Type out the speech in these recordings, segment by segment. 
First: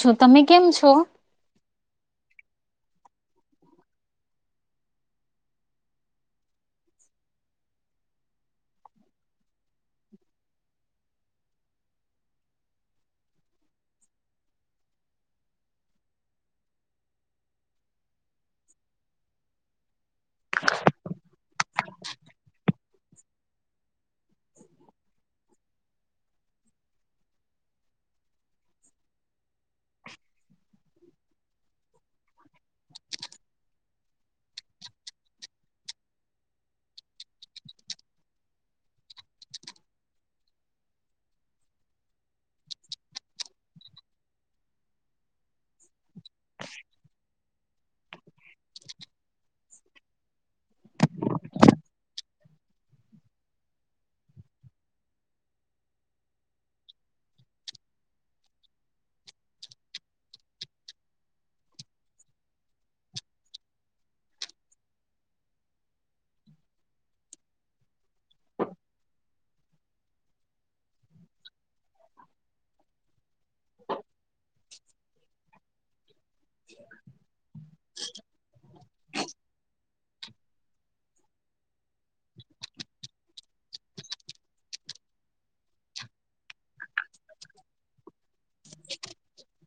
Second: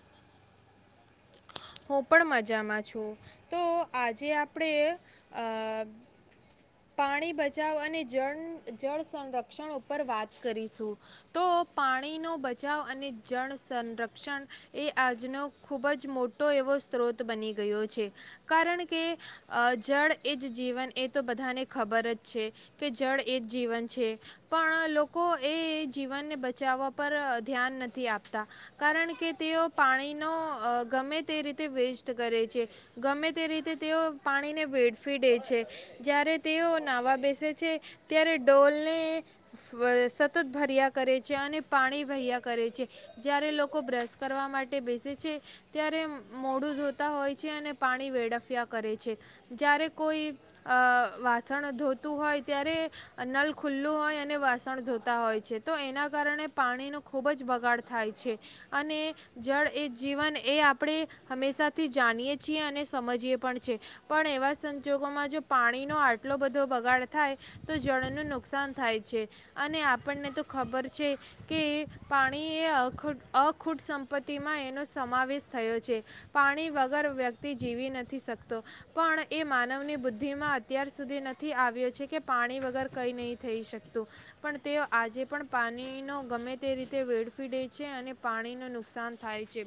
છું. તમે કેમ છો? હું પણ મજામાં છું તો આજે આપણે અ પાણી બચાવ અને જળ જળ સંરક્ષણ ઉપર વાત કરીશું તો પાણીનો બચાવ અને જળ સંરક્ષણ એ આજનો ખૂબ જ મોટો ટો એવો સ્ત્રોત બની ગયો છે કારણ કે જળ એ જ જીવન એ તો બધાને ખબર જ છે કે જળ એ જ જીવન છે પણ લોકો એ જીવનને બચાવવા પર ધ્યાન નથી આપતા કારણ કે તેઓ પાણીનો ગમે તે રીતે વેસ્ટ કરે છે ગમે તે રીતે તેઓ પાણીને વેડફી દે છે જ્યારે તેઓ નાહવા બેસે છે ત્યારે ડોલને સતત ભર્યા કરે છે અને પાણી વહ્યા કરે છે જ્યારે લોકો બ્રશ કરવા માટે બેસે છે ત્યારે મોડું ધોતા હોય છે અને પાણી વેડફિયા કરે છે જ્યારે કોઈ વાસણ ધોતું હોય ત્યારે નલ ખુલ્લું હોય અને વાસણ ધોતા હોય છે તો એના કારણે પાણીનો ખૂબ જ બગાડ થાય છે અને જળ એ જીવન એ આપણે હંમેશાથી જાણીએ છીએ અને સમજીએ પણ છે પણ એવા સંજોગોમાં જો પાણીનો આટલો બધો બગાડ થાય તો જળનું નુકસાન થાય છે અને આપણને તો ખબર છે. કે પાણી એ અખૂટ સંપત્તિમાં એનો સમાવેશ થયો છે. પાણી વગર વ્યક્તિ જીવી નથી શકતો. પણ એ માનવની બુદ્ધિ માં અત્યાર સુધી નથી આવ્યો છે કે પાણી વગર કઈ નહી થઈ શકતું. પણ તેઓ આજે પણ પાણીનો ગમે તે રીતે વેડફીડે છે. અને પાણીનું નુકસાન થાય છે.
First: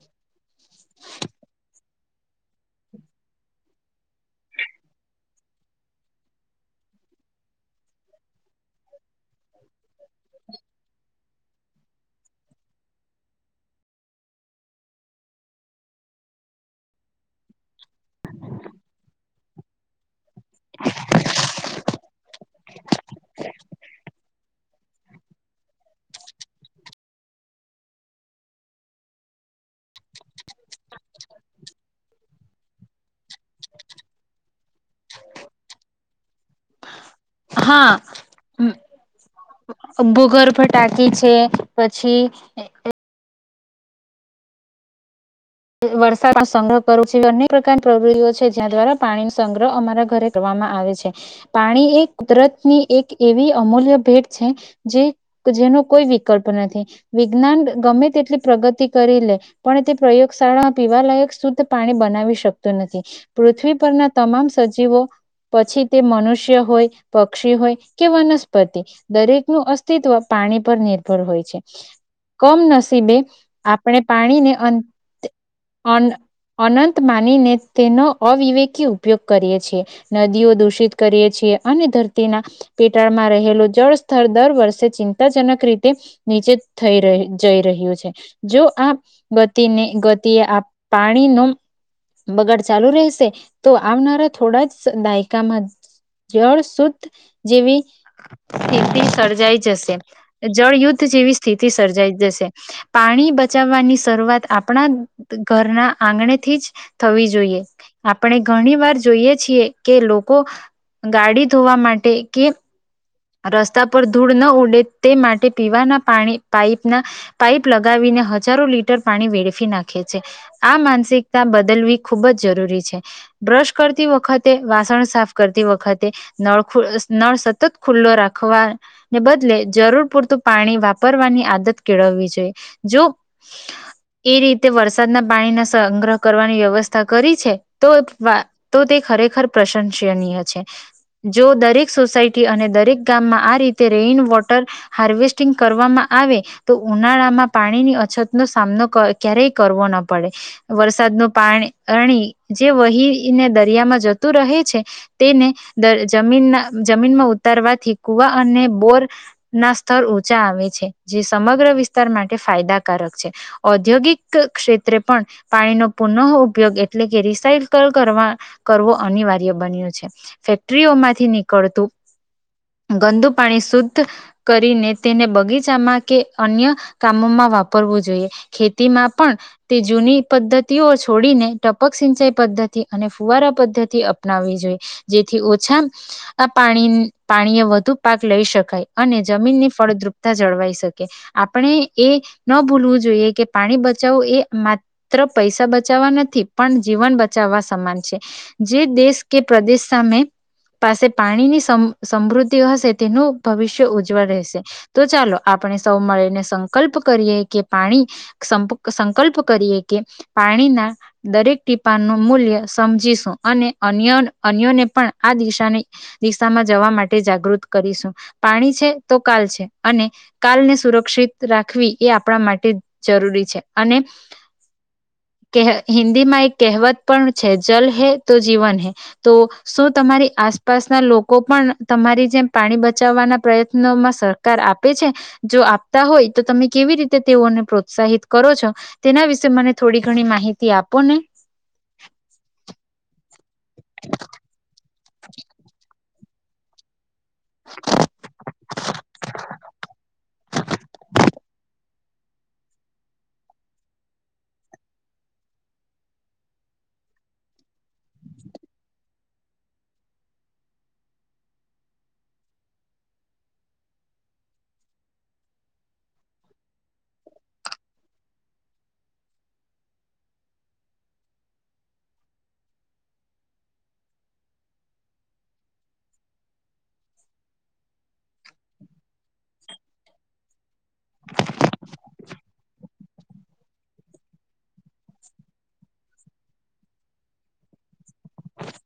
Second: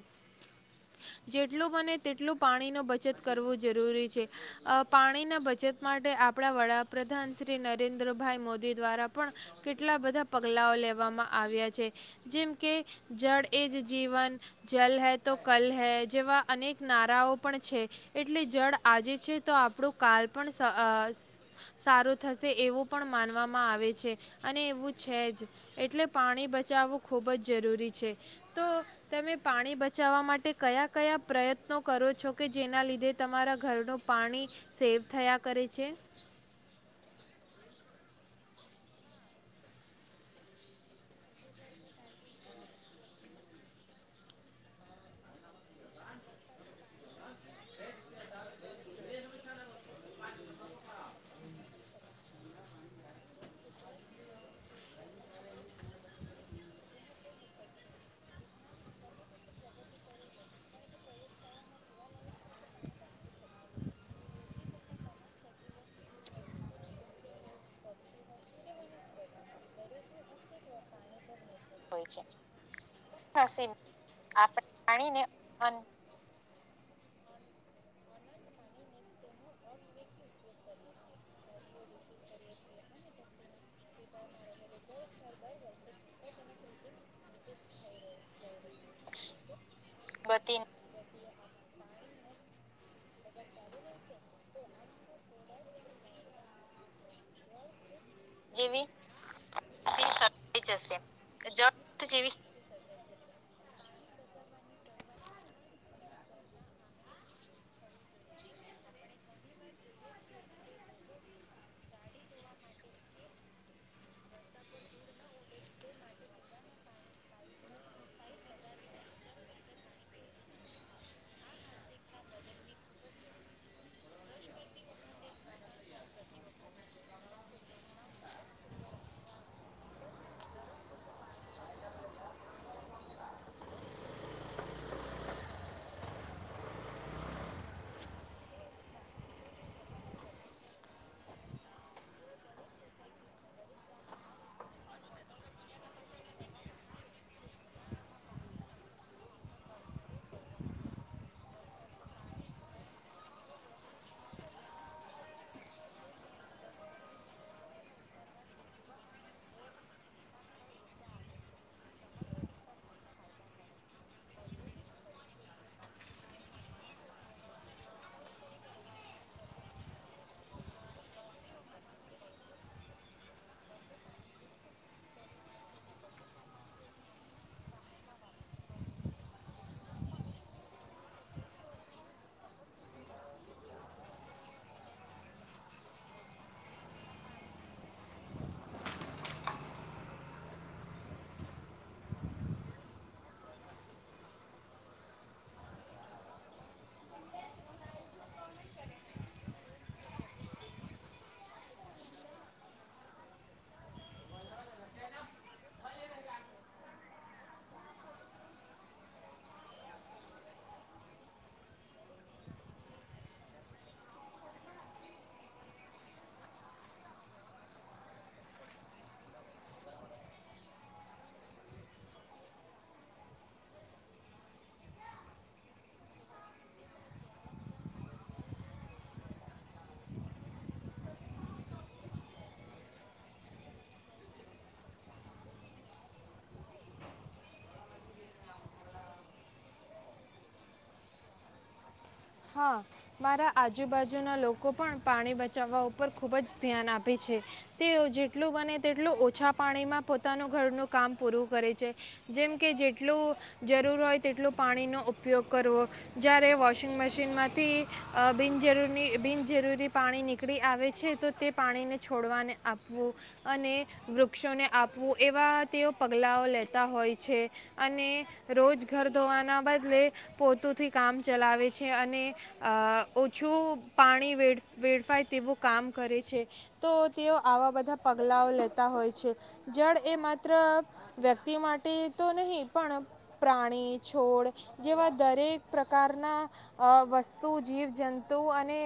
જેટલું બને તેટલું પાણીનો બચત કરવું જરૂરી છે. પાણીના બચત માટે આપણા વડાપ્રધાન શ્રી નરેન્દ્રભાઈ મોદી દ્વારા પણ કેટલા બધા પગલાંઓ લેવામાં આવ્યા છે. જેમ કે, જળ એ જ જીવન જલ હે તો કલ હે. જેવા અનેક નારાઓ પણ છે. એટલે જળ આજે છે. તો આપણું કાલ પણ સારું થશે એવું પણ માનવામાં આવે છે. અને એવું છે. જ એટલે પાણી બચાવવું ખૂબ જ જરૂરી છે. તો તમે પાણી બચાવવા માટે કયા કયા પ્રયત્નો કરો છો કે જેના લીધે તમારા ઘરનું પાણી સેવ થયા કરે છે. હા, ભૂગર્ભ ટાકી છે. પછી વરસાદનો સંગ્રહ કરવું અનેક પ્રકારની પ્રવૃત્તિઓ છે. જ્યાં દ્વારા પાણીનો સંગ્રહ અમારા ઘરે કરવામાં આવે છે, પાણી એ કુદરતની એક એવી અમૂલ્ય ભેટ છે જે જેનો કોઈ વિકલ્પ નથી વિજ્ઞાન ગમે તેટલી પ્રગતિ કરી લે પણ તે પ્રયોગ શાળામાં પીવાલાયક શુદ્ધ પાણી બનાવી શકતું નથી. પૃથ્વી પરના તમામ સજીવો પછી તે મનુષ્ય હોય, પક્ષી હોય, કે વનસ્પતિ દરેક નું અસ્તિત્વ પાણી પર નિર્ભર હોય છે. કમ નસીબે આપણે પાણીને અન અન અનંત માનીને તેનો અવિવેકી ઉપયોગ કરીએ છીએ. નદીઓ દૂષિત કરીએ છીએ અને ધરતીના પેટાળમાં રહેલું જળ સ્તર દર વર્ષે ચિંતાજનક રીતે નીચે થઈ જઈ રહ્યું છે, જો આ ગતીને ગતિએ આ પાણી ન બગાડ ચાલુ રહેશે તો આવનારા થોડા જ દાયકામાં જળ શુદ્ધ જેવી. સ્થિતિ સર્જાઈ જશે, જળયુદ્ધ જેવી સ્થિતિ સર્જાઈ જશે. પાણી બચાવવાની શરૂઆત આપણા ઘરના આંગણેથી જ થવી જોઈએ, આપણે ઘણી વાર જોઈએ છીએ કે લોકો ગાડી ધોવા માટે કે રસ્તા પર ધૂળ ન ઉડે તે માટે પીવાના પાણી પાઈપના પાઈપ લગાવીને હજારો લીટર પાણી વેડફી નાખે છે. આ માનસિકતા બદલવી ખૂબ જ જરૂરી છે, બ્રશ કરતી વખતે વાસણ સાફ કરતી વખતે નળ ખૂ નળ સતત ખુલ્લો રાખવાને બદલે જરૂર પૂરતું પાણી વાપરવાની આદત કેળવવી જોઈએ, જો એ રીતે વરસાદના પાણીના સંગ્રહ કરવાની વ્યવસ્થા કરી છે, તો તોતે ખરેખર પ્રશંસનીય છે. જો દરેક સોસાયટી અને દરેક ગામમાં આ રીતે રેઈન વોટર હાર્વેસ્ટિંગ કરવામાં આવે તો ઉનાળામાં પાણીની અછતનો સામનો ક્યારેય કરવો ન પડે વરસાદનું પાણી પાણી જે વહીને દરિયામાં જતું રહે છે, તેને જમીનના જમીનમાં ઉતરવાથી કુવા અને બોર ના સ્તર ઊંચા આવે છે, જે સમગ્ર વિસ્તાર માટે ફાયદાકારક છે. ઔદ્યોગિક ક્ષેત્રે પણ પાણીનો પુનઃ ઉપયોગ એટલે કે રિસાયકલ કરવા કરવો અનિવાર્ય બન્યું છે, ફેક્ટરીઓમાંથી નીકળતું ગંદુ પાણી શુદ્ધ કરીને તેને બગીચામાં કે અન્ય કામોમાં વાપરવું જોઈએ. ખેતીમાં પણ તે જૂની પદ્ધતિઓ છોડીને ટપક સિંચાઈ પદ્ધતિ અને ફુવારા પદ્ધતિ અપનાવી જોઈએ, જેથી ઓછા આ પાણી પાણીએ વધુ પાક લઈ શકાય અને જમીનની ફળદ્રુપતા જળવાઈ શકે, આપણે એ ન ભૂલવું જોઈએ કે પાણી બચાવું એ માત્ર પૈસા બચાવવા નથી, પણ જીવન બચાવવા સમાન છે. જે દેશ કે પ્રદેશ સામે પાસે પાણીની સમ સમૃદ્ધિ હશે તેનું ભવિષ્ય ઉજ્જવળ રહેશે તો ચાલો આપણે સૌ મળીને સંકલ્પ કરીએ કે પાણી સંકલ્પ કરીએ કે પાણીના દરેક ટીપા નું મૂલ્ય સમજીશું અને અન્ય અન્યોને પણ આ દિશાની દિશામાં જવા માટે જાગૃત કરીશું પાણી છે તો કાલ છે અને કાલને સુરક્ષિત રાખવી એ આપણા માટે જરૂરી છે અને કે હિન્દીમાં એક કહેવત પણ છે, જલ હૈ તો જીવન હૈ તો શું તમારી આસપાસના લો કો પણ તમારી જેમ પાણી બચાવવાના પ્રયત્નોમાં સરકાર આપે છે, જો આપતા હોય તો તમે કેવી રીતે તેઓને પ્રોત્સાહિત કરો છો, તેના વિશે મને થોડી ઘણી માહિતી આપો ને. હા, મારા આજુબાજુનાં લોકો પણ પાણી બચાવવા ઉપર ખુબ જ ધ્યાન આ આપે છે. તેઓ જેટલું બને તેટલું ઓછા પાણીમાં પોતાનું ઘરનું કામ પૂરું કરે છે. જેમ કે, જેટલું જરૂર હોય તેટલું પાણીનો ઉપયોગ કરવો જ્યારે વો મશીનમાંથી બિનજરૂરી બિનજરૂરી પાણી નીકળી આવે છે. તો તે પાણીને છોડવાને આપવું અને વૃક્ષોને આપવું એવા તેઓ પગલાંઓ લેતા હોય છે. અને રોજ ઘર ધોવાના બદલે પોતુથી કામ ચલાવે છે અને અ ઓછું પાણી વ વેડફાય તેવું કામ કરે છે. તો તેઓ આવા બધા પગલાઓ લેતા હોય છે. જળ એ માત્ર વ્યક્તિ માટે તો નહીં પણ પ્રાણી, છોડ જેવા દરેક પ્રકારના વસ્તુ, જીવજંતુ અને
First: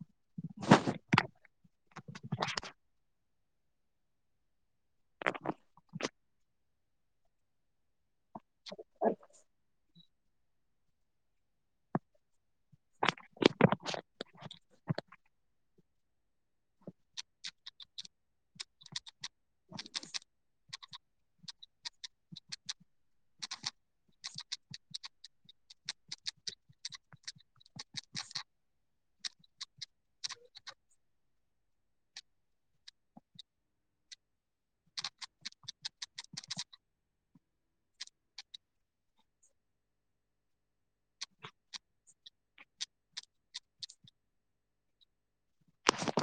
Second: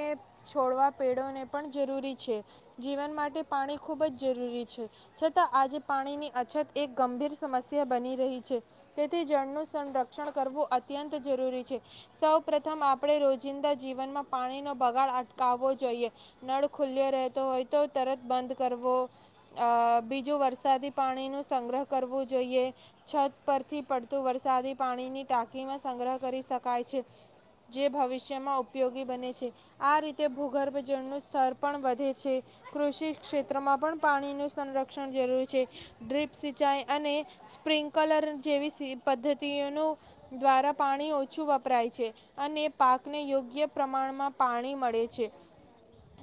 છોડવા પેડોને પણ જરૂરી છે. જીવન માટે પાણી ખૂબ જ જરૂરી છે. છતાં આજે પાણીની અછત એક ગંભીર સમસ્યા બની રહી છે. તેથી જળનું સંરક્ષણ કરવું અત્યંત જરૂરી છે. સૌ સૌ પ્રથમ આપણે રોજિંદા જીવનમાં પાણીનો બગાડ અટકાવવો જોઈએ. નળ ખુલ્લ્યો રહેતો હોય તો તરત બંધ કરવો. બીજું વરસાદી પાણીનું સંગ્રહ કરવું જોઈએ. છત પરથી પડતું વરસાદી પાણીની ટાંકીમાં સંગ્રહ કરી શકાય છે. જે ભવિષ્યમાં ઉપયોગી બને છે. આ રીતે ભૂગર્ભ જળનું સ્તર પણ વધે છે. કૃષિ ક્ષેત્રમાં પણ પાણીનું સંરક્ષણ જરૂર છે. ડ્રીપ સિંચાઈ અને સ્પ્રિન્કલર જેવી પદ્ધતિઓનું દ્વારા પાણી ઓછું વપરાય છે. અને પાકને યોગ્ય પ્રમાણમાં પાણી મળે છે.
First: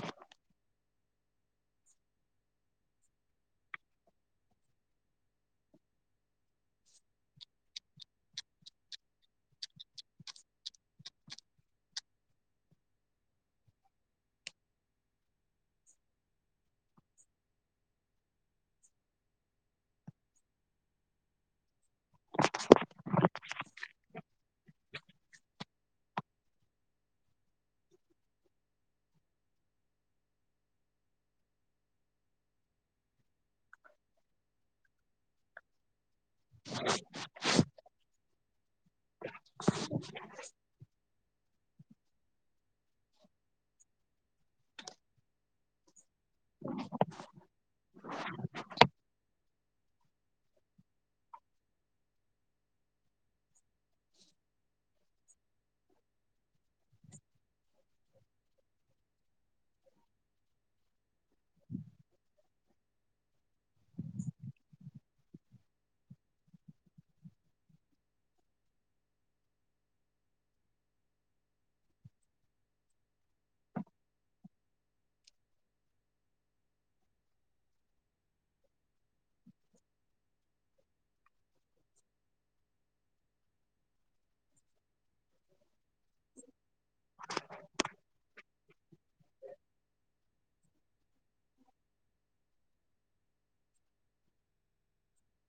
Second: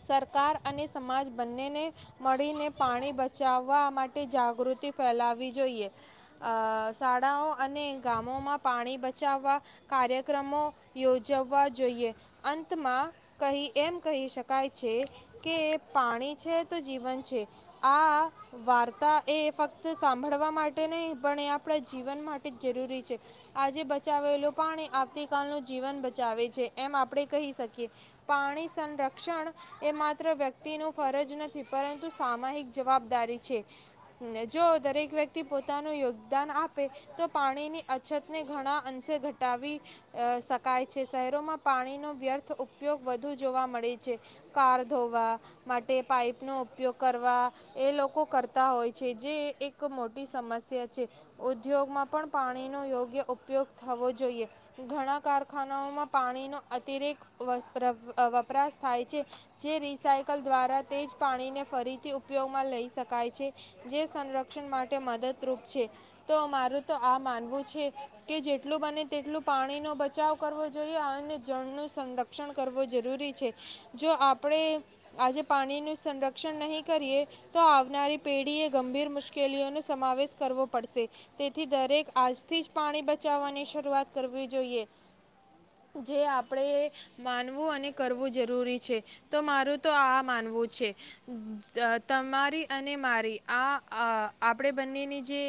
સરકાર અને સમાજ બંનેને મળીને પાણી બચાવવા માટે જાગૃતિ ફેલાવી જોઈએ અ શાળાઓ અને ગામોમાં પાણી બચાવવા કાર્યક્રમો યોજવવા જોઈએ. અંતમાં કહી એમ કહી શકાય છે. કે પાણી છે. તો જીવન છે. આ વાર્તા એ ફક્ત સાંભળવા માટે નહીં, પણ એ આપણા જીવન માટે જ જરૂરી છે આજે બચાવેલું પાણી આવતીકાલનું જીવન બચાવે છે. એમ આપણે કહી શકીએ પાણી સંરક્ષણ એ માત્ર વ્યક્તિ ન ફરજ નથી, પરંતુ સામાહિક જવાબદારી છે. જો દરેક વ્યક્તિ પોતાનું યોગદાન આપે તો પાણીની અછતને ઘણા અંશે ઘટાવી શકે. છે શહેરોમાં પાણીનો વ્યર્થ ઉપયોગ વધુ જોવા મળે છે. કાર ધોવા માટે પાઈપનો ઉપયોગ કરવા એ લોકો કરતા હોય છે જે એક. મોટી સમસ્યા છે ઉદ્યોગમાં પણ પાણીનો યોગ્ય ઉપયોગ થવો જોઈએ ઘણા. કારખાનાઓમાં પાણીનો અતિરેક વપરાશ થાય છે જે રિસાયકલ દ્વારા તે જ પાણીને ફરીથી ઉપયોગમાં લઈ શકાય છે જે સંરક્ષણ માટે મદદરૂપ છે તો મારું તો આ માનવું છે કે જેટલું બને તેટલું પાણીનો. બચાવ કરવો જોઈએ અને જળનું સંરક્ષણ કરવું જરૂરી છે જો આપણે આજે પાણીનું સંરક્ષણ નહીં કરીએ તો આવનારી પેઢીએ ગંભીર મુશ્કેલીઓનો સમાવેશ કરવો પડશે તેથી દરેક આજથી જ પાણી બચાવવાની શરૂઆત કરવી જોઈએ. જે આપણેે માનવું અને કરવું જરૂરી. છે તો મારું તો આ માનવું છે તમારી અને મારી આ આપણે બંનેની જે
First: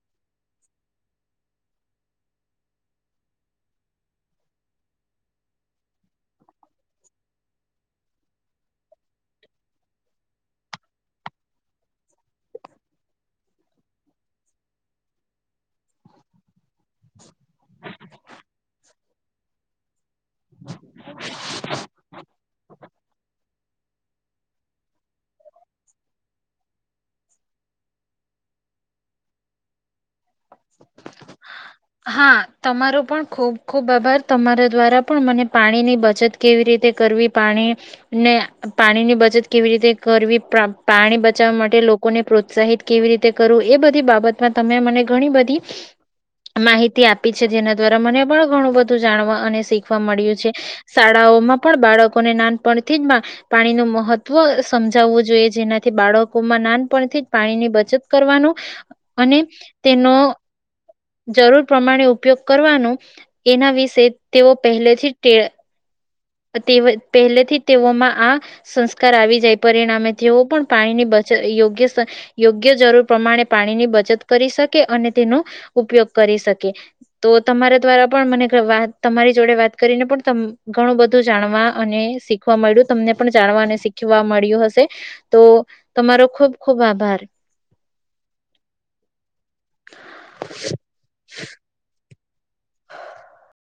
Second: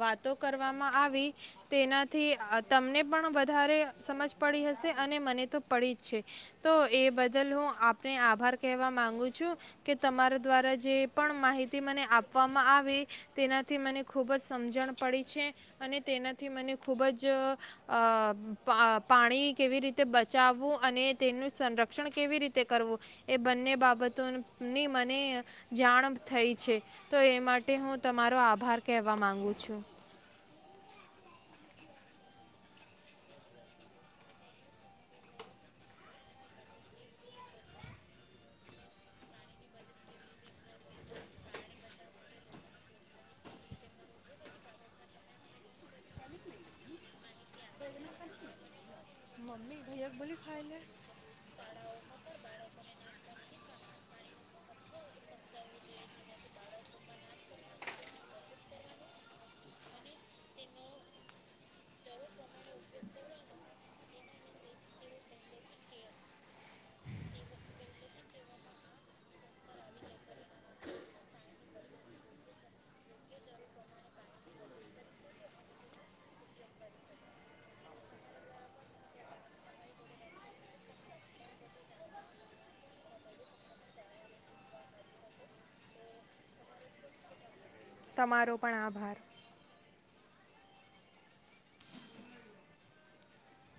વાતો કરવામાં આવી તેનાથી તમને પણ. ધારે સમજ પડી હશે અને મને તો પડી જ છે તો એ બદલ હું આપને આભાર કહેવા માંગુ છું કે તમારા દ્વારા જે પણ માહિતી મને આપવામાં આવે તેનાથી મને ખુબ જ સમજણ પડી છે. અને તેનાથી મને ખૂબ જ અ પાણી કેવી રીતે તે બચાવવું અને તેનું સંરક્ષણ કેવી રીતે કરવો એ બંને બાબતોની મને જાણ થઈ છે તો એ માટે હું તમારો આભાર કહેવા માંગુ છું. હા તમારો પણ ખૂબ ખુબ આભાર તમારા દ્વારા પણ મને પાણીની બચત કેવી રીતે કરવી પાણી ને પાણીની બચત કેવી રીતે કરવી પાણી બચાવવા માટે લોકોને પ્રોત્સાહિત કેવી રીતે કરવું એ બધી બાબતમાં તમે મને ઘણી બધી માહિતી આપી છે જેના દ્વારા મને પણ ઘણું બધું જાણવા અને મમ્મી શીખ વા ભૈયાક મળ્યું બોલી છે ખાઈ લે શાળાઓમાં પણ બાળકોને નાનપણથી જ પાણી ન મહત્વ વ સમજાવવું જોઈએ જેનાથી બાળકોમાં નાનપણથી જ પાણી ની બચત કરવાનું અને તેનો જરૂર પ્રમાણે ઉપયોગ કરવાનું એના વિશે તેઓ પહેલેથી જ ટે તે પહેલેથી તેઓમાં આ સંસ્કાર આવી જાય પરિણામે તેઓ પણ પાણીની બચત યોગ્ય યોગ્ય જરૂર પ્રમાણે પાણીની બચત કરી શકે અને તેનો ઉપયોગ કરી શકે તો તમારા દ્વારા પણ મને તમારી જોડે વાત કરીને પણ ઘણું બધું જાણવા અને શીખવા મળ્યું તમને પણ જાણવા અને શીખવા મળ્યું હશે તો તમારો ખુબ ખુબ આભાર. તમારો પણ આભાર. [inaudible]